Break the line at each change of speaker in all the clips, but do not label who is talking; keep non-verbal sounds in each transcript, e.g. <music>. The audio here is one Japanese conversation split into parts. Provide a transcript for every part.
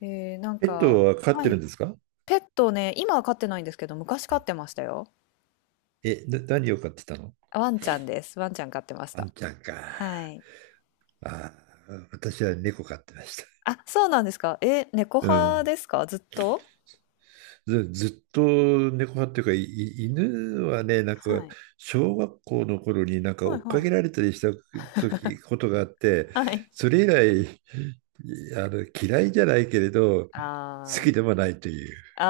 なん
ペッ
か、
トは飼っ
は
てるん
い。
ですか？
ペットね、今は飼ってないんですけど、昔飼ってましたよ。
何を飼ってたの？
ワンちゃんです。ワンちゃん飼ってまし
ワン
た。
ちゃんか。
はい。
あ私は猫飼ってました。
あ、そうなんですか。え、猫
う
派
ん。
ですかずっと？
ずっと猫派っていうか、いい犬はね、なんか、
はい。
小学校の頃になんか
は
追
い
っか
はい。
けられたりした時、ことがあって、
はい。
それ以来、嫌いじゃないけれど、好き
あ
でもないという。
あ、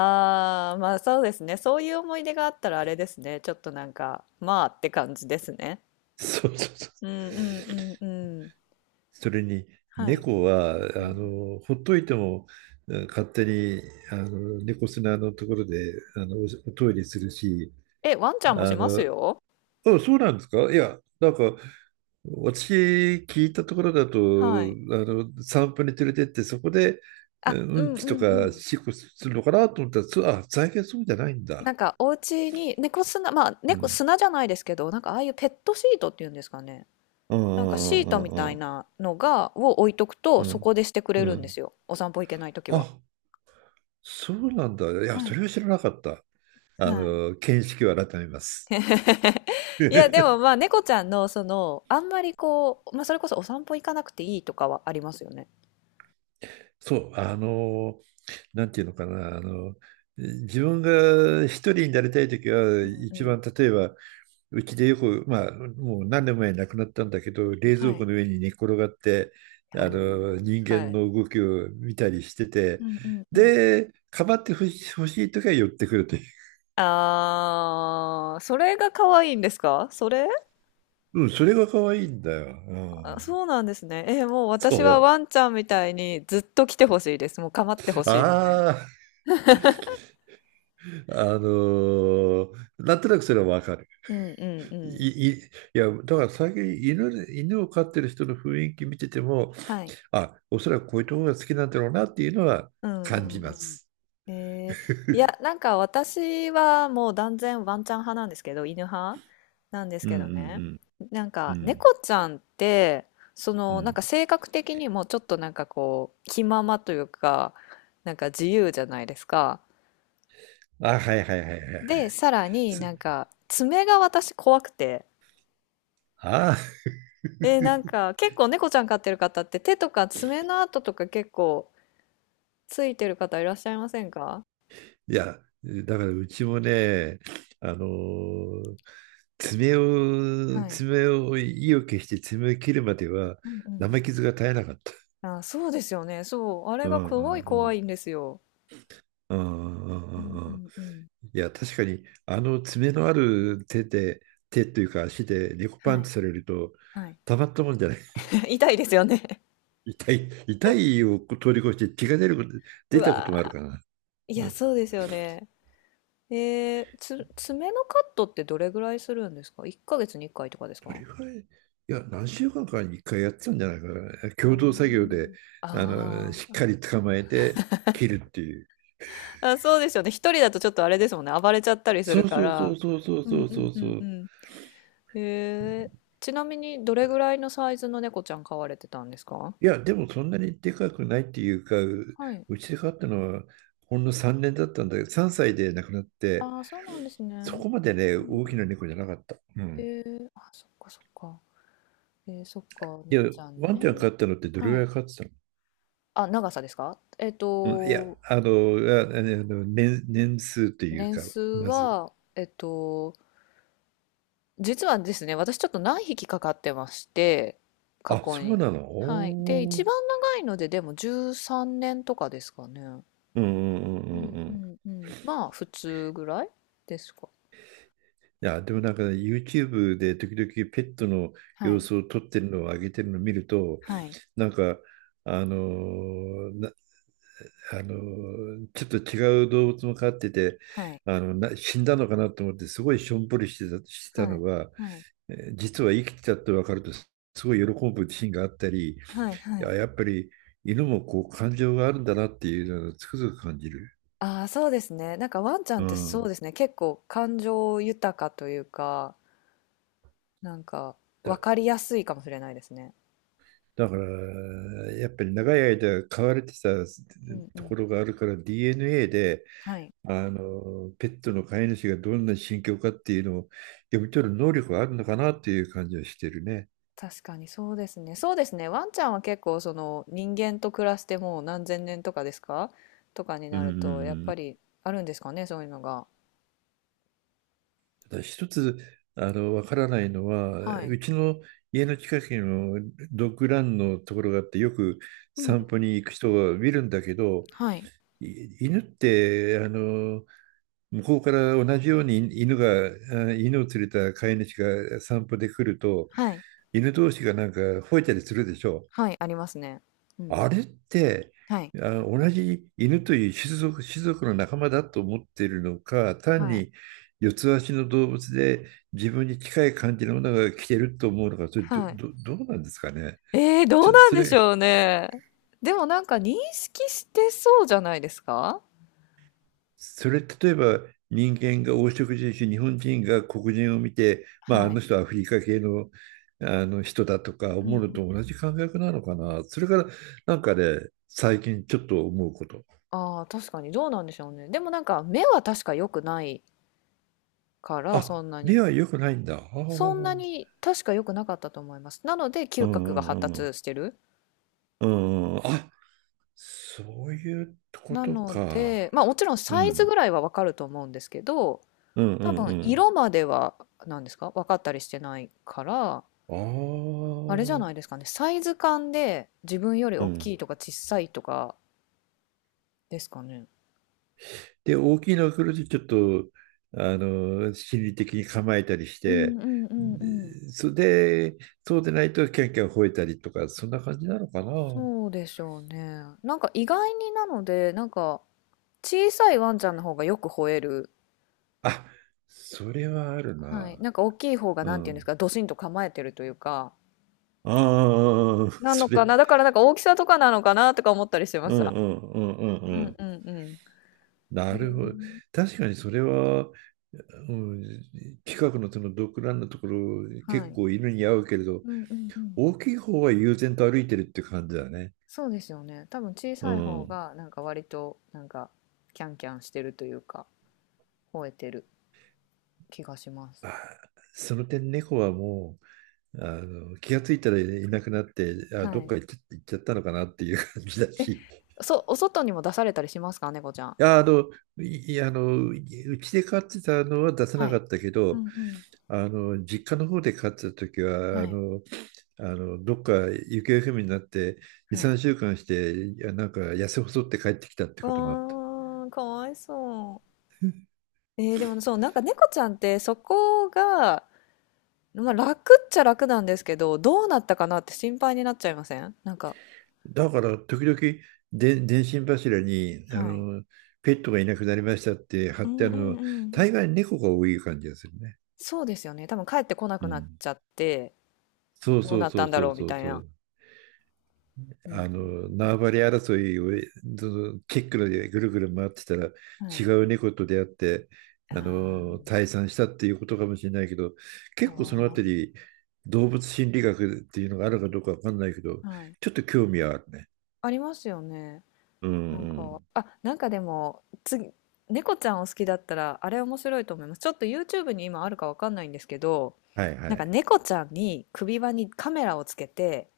ああ、まあそうですね。そういう思い出があったらあれですね。ちょっとなんか、まあって感じですね。
そうそうそう。
うんうんうんうん。
それに
はい。
猫は
うんうん。
ほっといても勝手に猫砂のところでトイレするし。
え、ワンちゃんもし
あ
ま
の
すよ。
あ、そうなんですか？いや、なんか、私聞いたところだと
はい。
散歩に連れてってそこで
あ、う
うん
んう
ちと
んう
か
ん。
しっこするのかなと思ったら、そう、最近そうじゃないんだ。
なんか、お家に猫砂、まあ、
う
猫
ん、
砂じゃないですけど、なんか、ああいうペットシートっていうんですかね。
う
なんか、シ
ん
ー
う
ト
ん
みた
う
い
ん
なのが、を置いとく
う
と、そこ
ん
でしてく
う
れ
んう
るんで
ん。
すよ。お散歩行けないとき
あ
は。
そうなんだ。いや、
は
そ
い。
れは知らなかった。
はい。
見識を改めます。
<laughs> いや、でもまあ、
<laughs>
猫ちゃんの、その、あんまりこう、まあ、それこそお散歩行かなくていいとかはありますよね。
そう、なんていうのかな、自分が一人になりたいときは、
うん
一
うん。
番例えば、うちでよく、まあ、もう何年も前に亡くなったんだけど、冷蔵
はい。
庫の上に寝っ転がって、
おー
人
は
間
い。
の動きを見たりして
う
て、
んうんうん。
で、かまって欲しいときは寄ってくるという。
あー、それが可愛いんですか、それ？
うん、それが可愛いんだよ。う
あ、
ん、
そうなんですね。もう
そ
私はワンちゃんみたいにずっと来てほしいです。もう構ってほ
う。
しいみたいな。
ああ、なんとなくそれはわかる。
うんうんうん。
いや、だから最近犬犬を飼ってる人の雰囲気見てても、
はい。
おそらくこういうところが好きなんだろうなっていうのは
うんう
感じま
ん
す。
うん。いや、なんか私はもう断然ワンちゃん派なんですけど、犬派なんです
うん
け
う
どね。
ん
なん
うんう
か
ん
猫ちゃんって、そ
う
のなん
ん。
か性格的にもちょっとなんかこう気ままというか、なんか自由じゃないですか。
あ、はいはいはいはい。
で、さらに
す
なんか爪が私怖くて。
あ、
なん
<laughs>
か結構猫ちゃん飼ってる方って手とか爪の跡とか結構ついてる方いらっしゃいませんか？
いや、だからうちもね、あのー爪を、
はい。
爪を、意を決して爪を切るまでは
うんう
生
ん
傷が絶えなかった。
うん。あ、そうですよね。そう。あれ
う
がすご
ん
い
う
怖
ん
いんですよ。
うんうん
う
う
んう
んうん。
んうん。
いや、確かに、あの爪のある手で、手というか足で猫パ
は
ン
い。
チされると、
はい。
たまったもんじゃない。
<laughs> 痛いですよね。
<laughs> 痛い、痛いを通り越して血が出ること、
<laughs> う
出たこ
わ
ともあるからな。
ー。い
う
や、
ん、
そうですよね。爪のカットってどれぐらいするんですか ?1 ヶ月に1回とかです
どれ
か？
ぐらい、いや、何週間かに1回やってたんじゃないかな。
あ
共同作業で、
ーあ
しっかり捕まえて切るっていう。
ーあ、そうですよね。一人だとちょっとあれですもんね。暴れちゃったりす
そ
る
う
か
そうそ
ら。
うそうそう
うん
そ
う
うそ
ん
う
う
そ
んう
う。
ん、へえ。ちなみにどれぐらいのサイズの猫ちゃん飼われてたんですか？
いや、でもそんなにでかくないっていうか、
はい。
うちで飼ったのはほんの3年だったんだけど、3歳で亡くなって、
ああ、そうなんですね。
そこまでね、
うん
大
う
きな猫じゃなかった。う
ん。
ん。
あ、そっかそっか。そっか、
いや、
猫ちゃん
ワンちゃん
ね。
飼ったのってどれぐ
は
ら
い。
い飼ってたの？
あ、長さですか？
うん、いや、年数という
年
か、
数
まず。
は、実はですね、私ちょっと何匹かかってまして、過去
そう
に。
なの
はい。で、
お
一
ー。
番長いので、でも13年とかですかね。
うんうんう
う
んうん
ん
う
う
ん。
んうん。まあ、普通ぐらいですか。
いや、でもなんかね、YouTube で時々ペットの
は
様
い、
子を撮ってるのを上げてるのを見ると、
はい、
なんか、あのーちょっと違う動物も飼ってて、
はい、
死んだのかなと思って、すごいしょんぼりしてた
は
の
い、
が、
はい、
実は生きてたって分かると、すごい喜ぶシーンがあったり、い
はい、は
や、
い。
やっぱり犬もこう感情があるんだなっていうのをつくづく感じる。
ああ、そうですね。なんかワンちゃん
う
ってそう
ん。
ですね。結構感情豊かというか、なんか分
だ、
かりやすいかもしれないですね。
だから、やっぱり長い間飼われてた
うんう
と
ん。
ころがあるから、DNA で、
はい。
ペットの飼い主がどんな心境かっていうのを読み取る能力があるのかなっていう感じはしてるね。
確かにそうですね。そうですね。ワンちゃんは結構その人間と暮らしてもう何千年とかですか、とかに
うん
な
うんう
ると、やっぱ
ん。
りあるんですかね、そういうのが。
ただ一つ、わからないのは、
はい。
うちの家の近くのドッグランのところがあって、よく
うんう
散
ん。
歩に行く人が見るんだけど、
はい。
犬って、向こうから同じように犬が、犬を連れた飼い主が散歩で来ると、
はい。
犬同士がなんか吠えたりするでしょ？
はい。ありますね。うんう
あ
ん。
れって、
はい。
同じ犬という種族の仲間だと思っているのか、単
はい。
に四つ足の動物で自分に近い感じのものが来てると思うのか、それど、
はい。
ど、どうなんですかね？
ええ、ど
ち
う
ょっと
なん
そ
でし
れ、
ょうね。でもなんか認識してそうじゃないですか？
例えば人間が黄色人種、日本人が黒人を見て、まあ、あ
は
の
い。
人はアフリカ系の、あの人だとか
うん
思
う
うのと
ん。
同じ感覚なのかな。それからなんかね、最近ちょっと思うこと。
ああ、確かにどうなんでしょうね。でもなんか目は確か良くないから、そ
あ、
んな
目
に。
は良くないんだ。あ
そんな
あ。
に確か良くなかったと思います。なので、
う
嗅覚が
んう
発
んうん。
達してる。
うんうん。あ、そういうこ
な
と
の
か。
で、ま、あもちろん
う
サイズ
ん。
ぐらいは分かると思うんですけど、
うんう
多
ん
分
うん。
色までは、なんですか、分かったりしてないから、
あ
あれじゃないで
あ。
すかね、サイズ感で自分より
う
大
ん。
きいとか小さいとかですかね？
で、大きいのが来るとちょっと、心理的に構えたりし
うん
て、
うんうんうん。
でそれで、そうでないとキャンキャン吠えたりとか、そんな感じなのかな。
そうでしょうね。なんか意外になので、なんか小さいワンちゃんの方がよく吠える。
あ、それはある
はい。
な。
なんか大きい方が
う
なんていうんです
ん。
か、ドシンと構えてるというか。
ああ、
なの
そ
か
れ。
な。だからなんか大きさとかなのかなとか思ったりしてま
う
し
ん
た。
うんうん
う
う
ん
ん。
うんうん。
な
へ
る
え、
ほど。確かにそれは、うん、近くのその独覧のところ、
は
結
い。
構犬に合うけれど、
うんうんうん。
大きい方は悠然と歩いてるって感じだね。
そうですよね。多分小
う
さい方
ん。
がなんか割となんかキャンキャンしてるというか、吠えてる気がします。
その点、猫はもう、気がついたらいなくなって、ど
は
っ
い。
か行っちゃったのかなっていう感じだ
え、
し、い
お外にも出されたりしますか、猫ちゃん？
や、あの、いいあの、うちで飼ってたのは出さ
は
なか
い。
ったけ
うんう
ど、
ん。
実家の方で飼ってた時は、
はい。
どっか行方不明になって、2、
はい。
3週間して、なんか痩せ細って帰ってきたってこともあった。
わあ、かわいそう。でもねそう、なんか猫ちゃんってそこが、まあ、楽っちゃ楽なんですけど、どうなったかなって心配になっちゃいませんなんか？
だから、時々で、電信柱に、
はい。
ペットがいなくなりましたって貼
う
って
ん
あ
う
る
ん
の、
うん。
大概猫が多い感じがするね。
そうですよね。多分帰ってこな
う
くなっ
ん。
ちゃって、
そう
どう
そう
なっ
そ
た
う
んだ
そ
ろ
う
うみ
そう
たい
そ
な。
う。
う
あ
んうん
の縄張り争いをその結露でぐるぐる回ってたら、
うん。は
違
い。
う猫と出会って、
あ
退散したっていうことかもしれないけど、
ー
結構そのあた
あ
り動物心理学っていうのがあるかどうかわかんないけど、
ー、はい。
ちょっと興味はあるね。
ありますよね。
うん
なん
う
か、
ん。
あ、なんかでも、次、猫ちゃんを好きだったら、あれ面白いと思います。ちょっと YouTube に今あるかわかんないんですけど、
はいは
なんか
い。
猫ちゃんに首輪にカメラをつけて、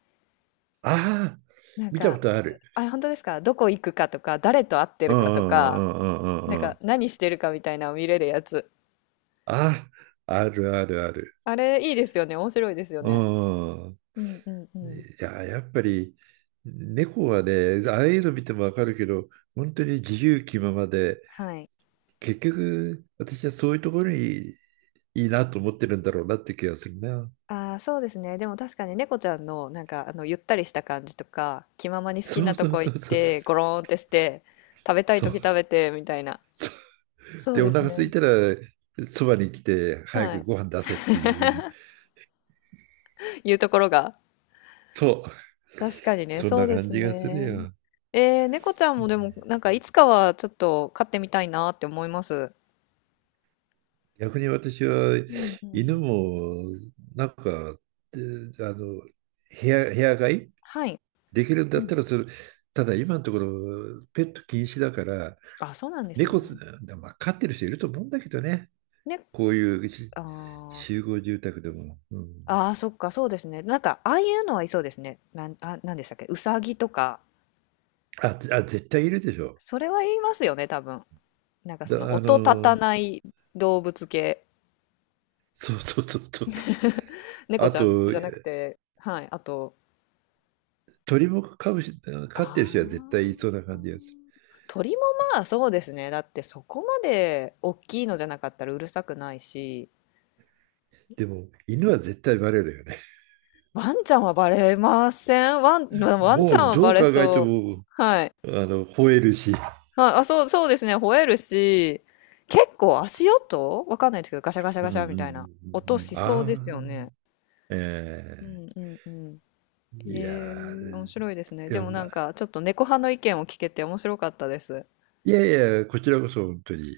ああ、
なん
見た
か、
ことある。
あれ本当ですか？どこ行くかとか、誰と会って
うん
る
う
かと
んう
か、
んうんうんう
なん
んう
か
ん。
何してるかみたいなのを見れるやつ。
あ、あるあるある。
あれいいですよね。面白いですよ
う
ね。
んうん。
うんうんうん。
いや、やっぱり猫はね、ああいうの見てもわかるけど、本当に自由気ままで、
はい。
結局私はそういうところにいいなと思ってるんだろうなって気がするな。
ああ、そうですね。でも確かに猫ちゃんの、なんか、あの、ゆったりした感じとか、気ままに好き
そ
な
う
と
そう
こ
そ
行っ
うそう
て、ゴ
そう。
ローンってして、食べたい
そう
時食べて、みたいな。
そう。
そう
で、お
です
腹空い
ね。
たらそばに来て早
は
く
い。
ご飯出せっていうふうに。
いうところが。
そう。
確かにね、
そん
そ
な
うで
感
す
じがする
ね。
よ。
猫ちゃんもでも、なんか、いつかはちょっと飼ってみたいなって思います。
逆に私は
うんうん。
犬もなんか、えあの部屋飼い
はい。
できるんだ
う
った
ん。
らそれ、ただ今のところ、ペット禁止だから、
あ、そうなんです
猫す、
ね。
まあ、飼ってる人いると思うんだけどね、
ね、
こういうし
あーそ
集合住宅でも。うん、
あー、そっか、そうですね。なんか、ああいうのはいそうですね。なんでしたっけ、うさぎとか、
あ、あ、絶対いるでしょ。
それは言いますよね、多分。なんかその
だ、あ
音立た
の、
ない動物系。
そうそうそうそう。
猫
あ
ちゃん
と、
じゃなくて、はい。あと、
鳥も飼うし、
あ
飼ってる人は絶対いそう
ー
な感じがする。
鳥もまあそうですね。だってそこまで大きいのじゃなかったらうるさくないし、
でも、犬は絶対バレるよね。
ワンちゃんはバレません。まあワンち
も
ゃん
う
は
ど
バ
う
レ
考えて
そう。
も、
はい。
吠えるし。
あ、あ、そう、そうですね。吠えるし、結構足音わかんないですけど、ガシャガシャ
うん
ガ
う
シャみたいな
んう
音
んうん。
しそ
あ
うですよ
あ、
ね。
ええ
うん
ー、
うんうん。
いや
ええ面
ー
白いですね。
い
で
や、
もな
ま
ん
あ、
か、ちょっと猫派の意見を聞けて面白かったです。
いやいや、こちらこそ本当に、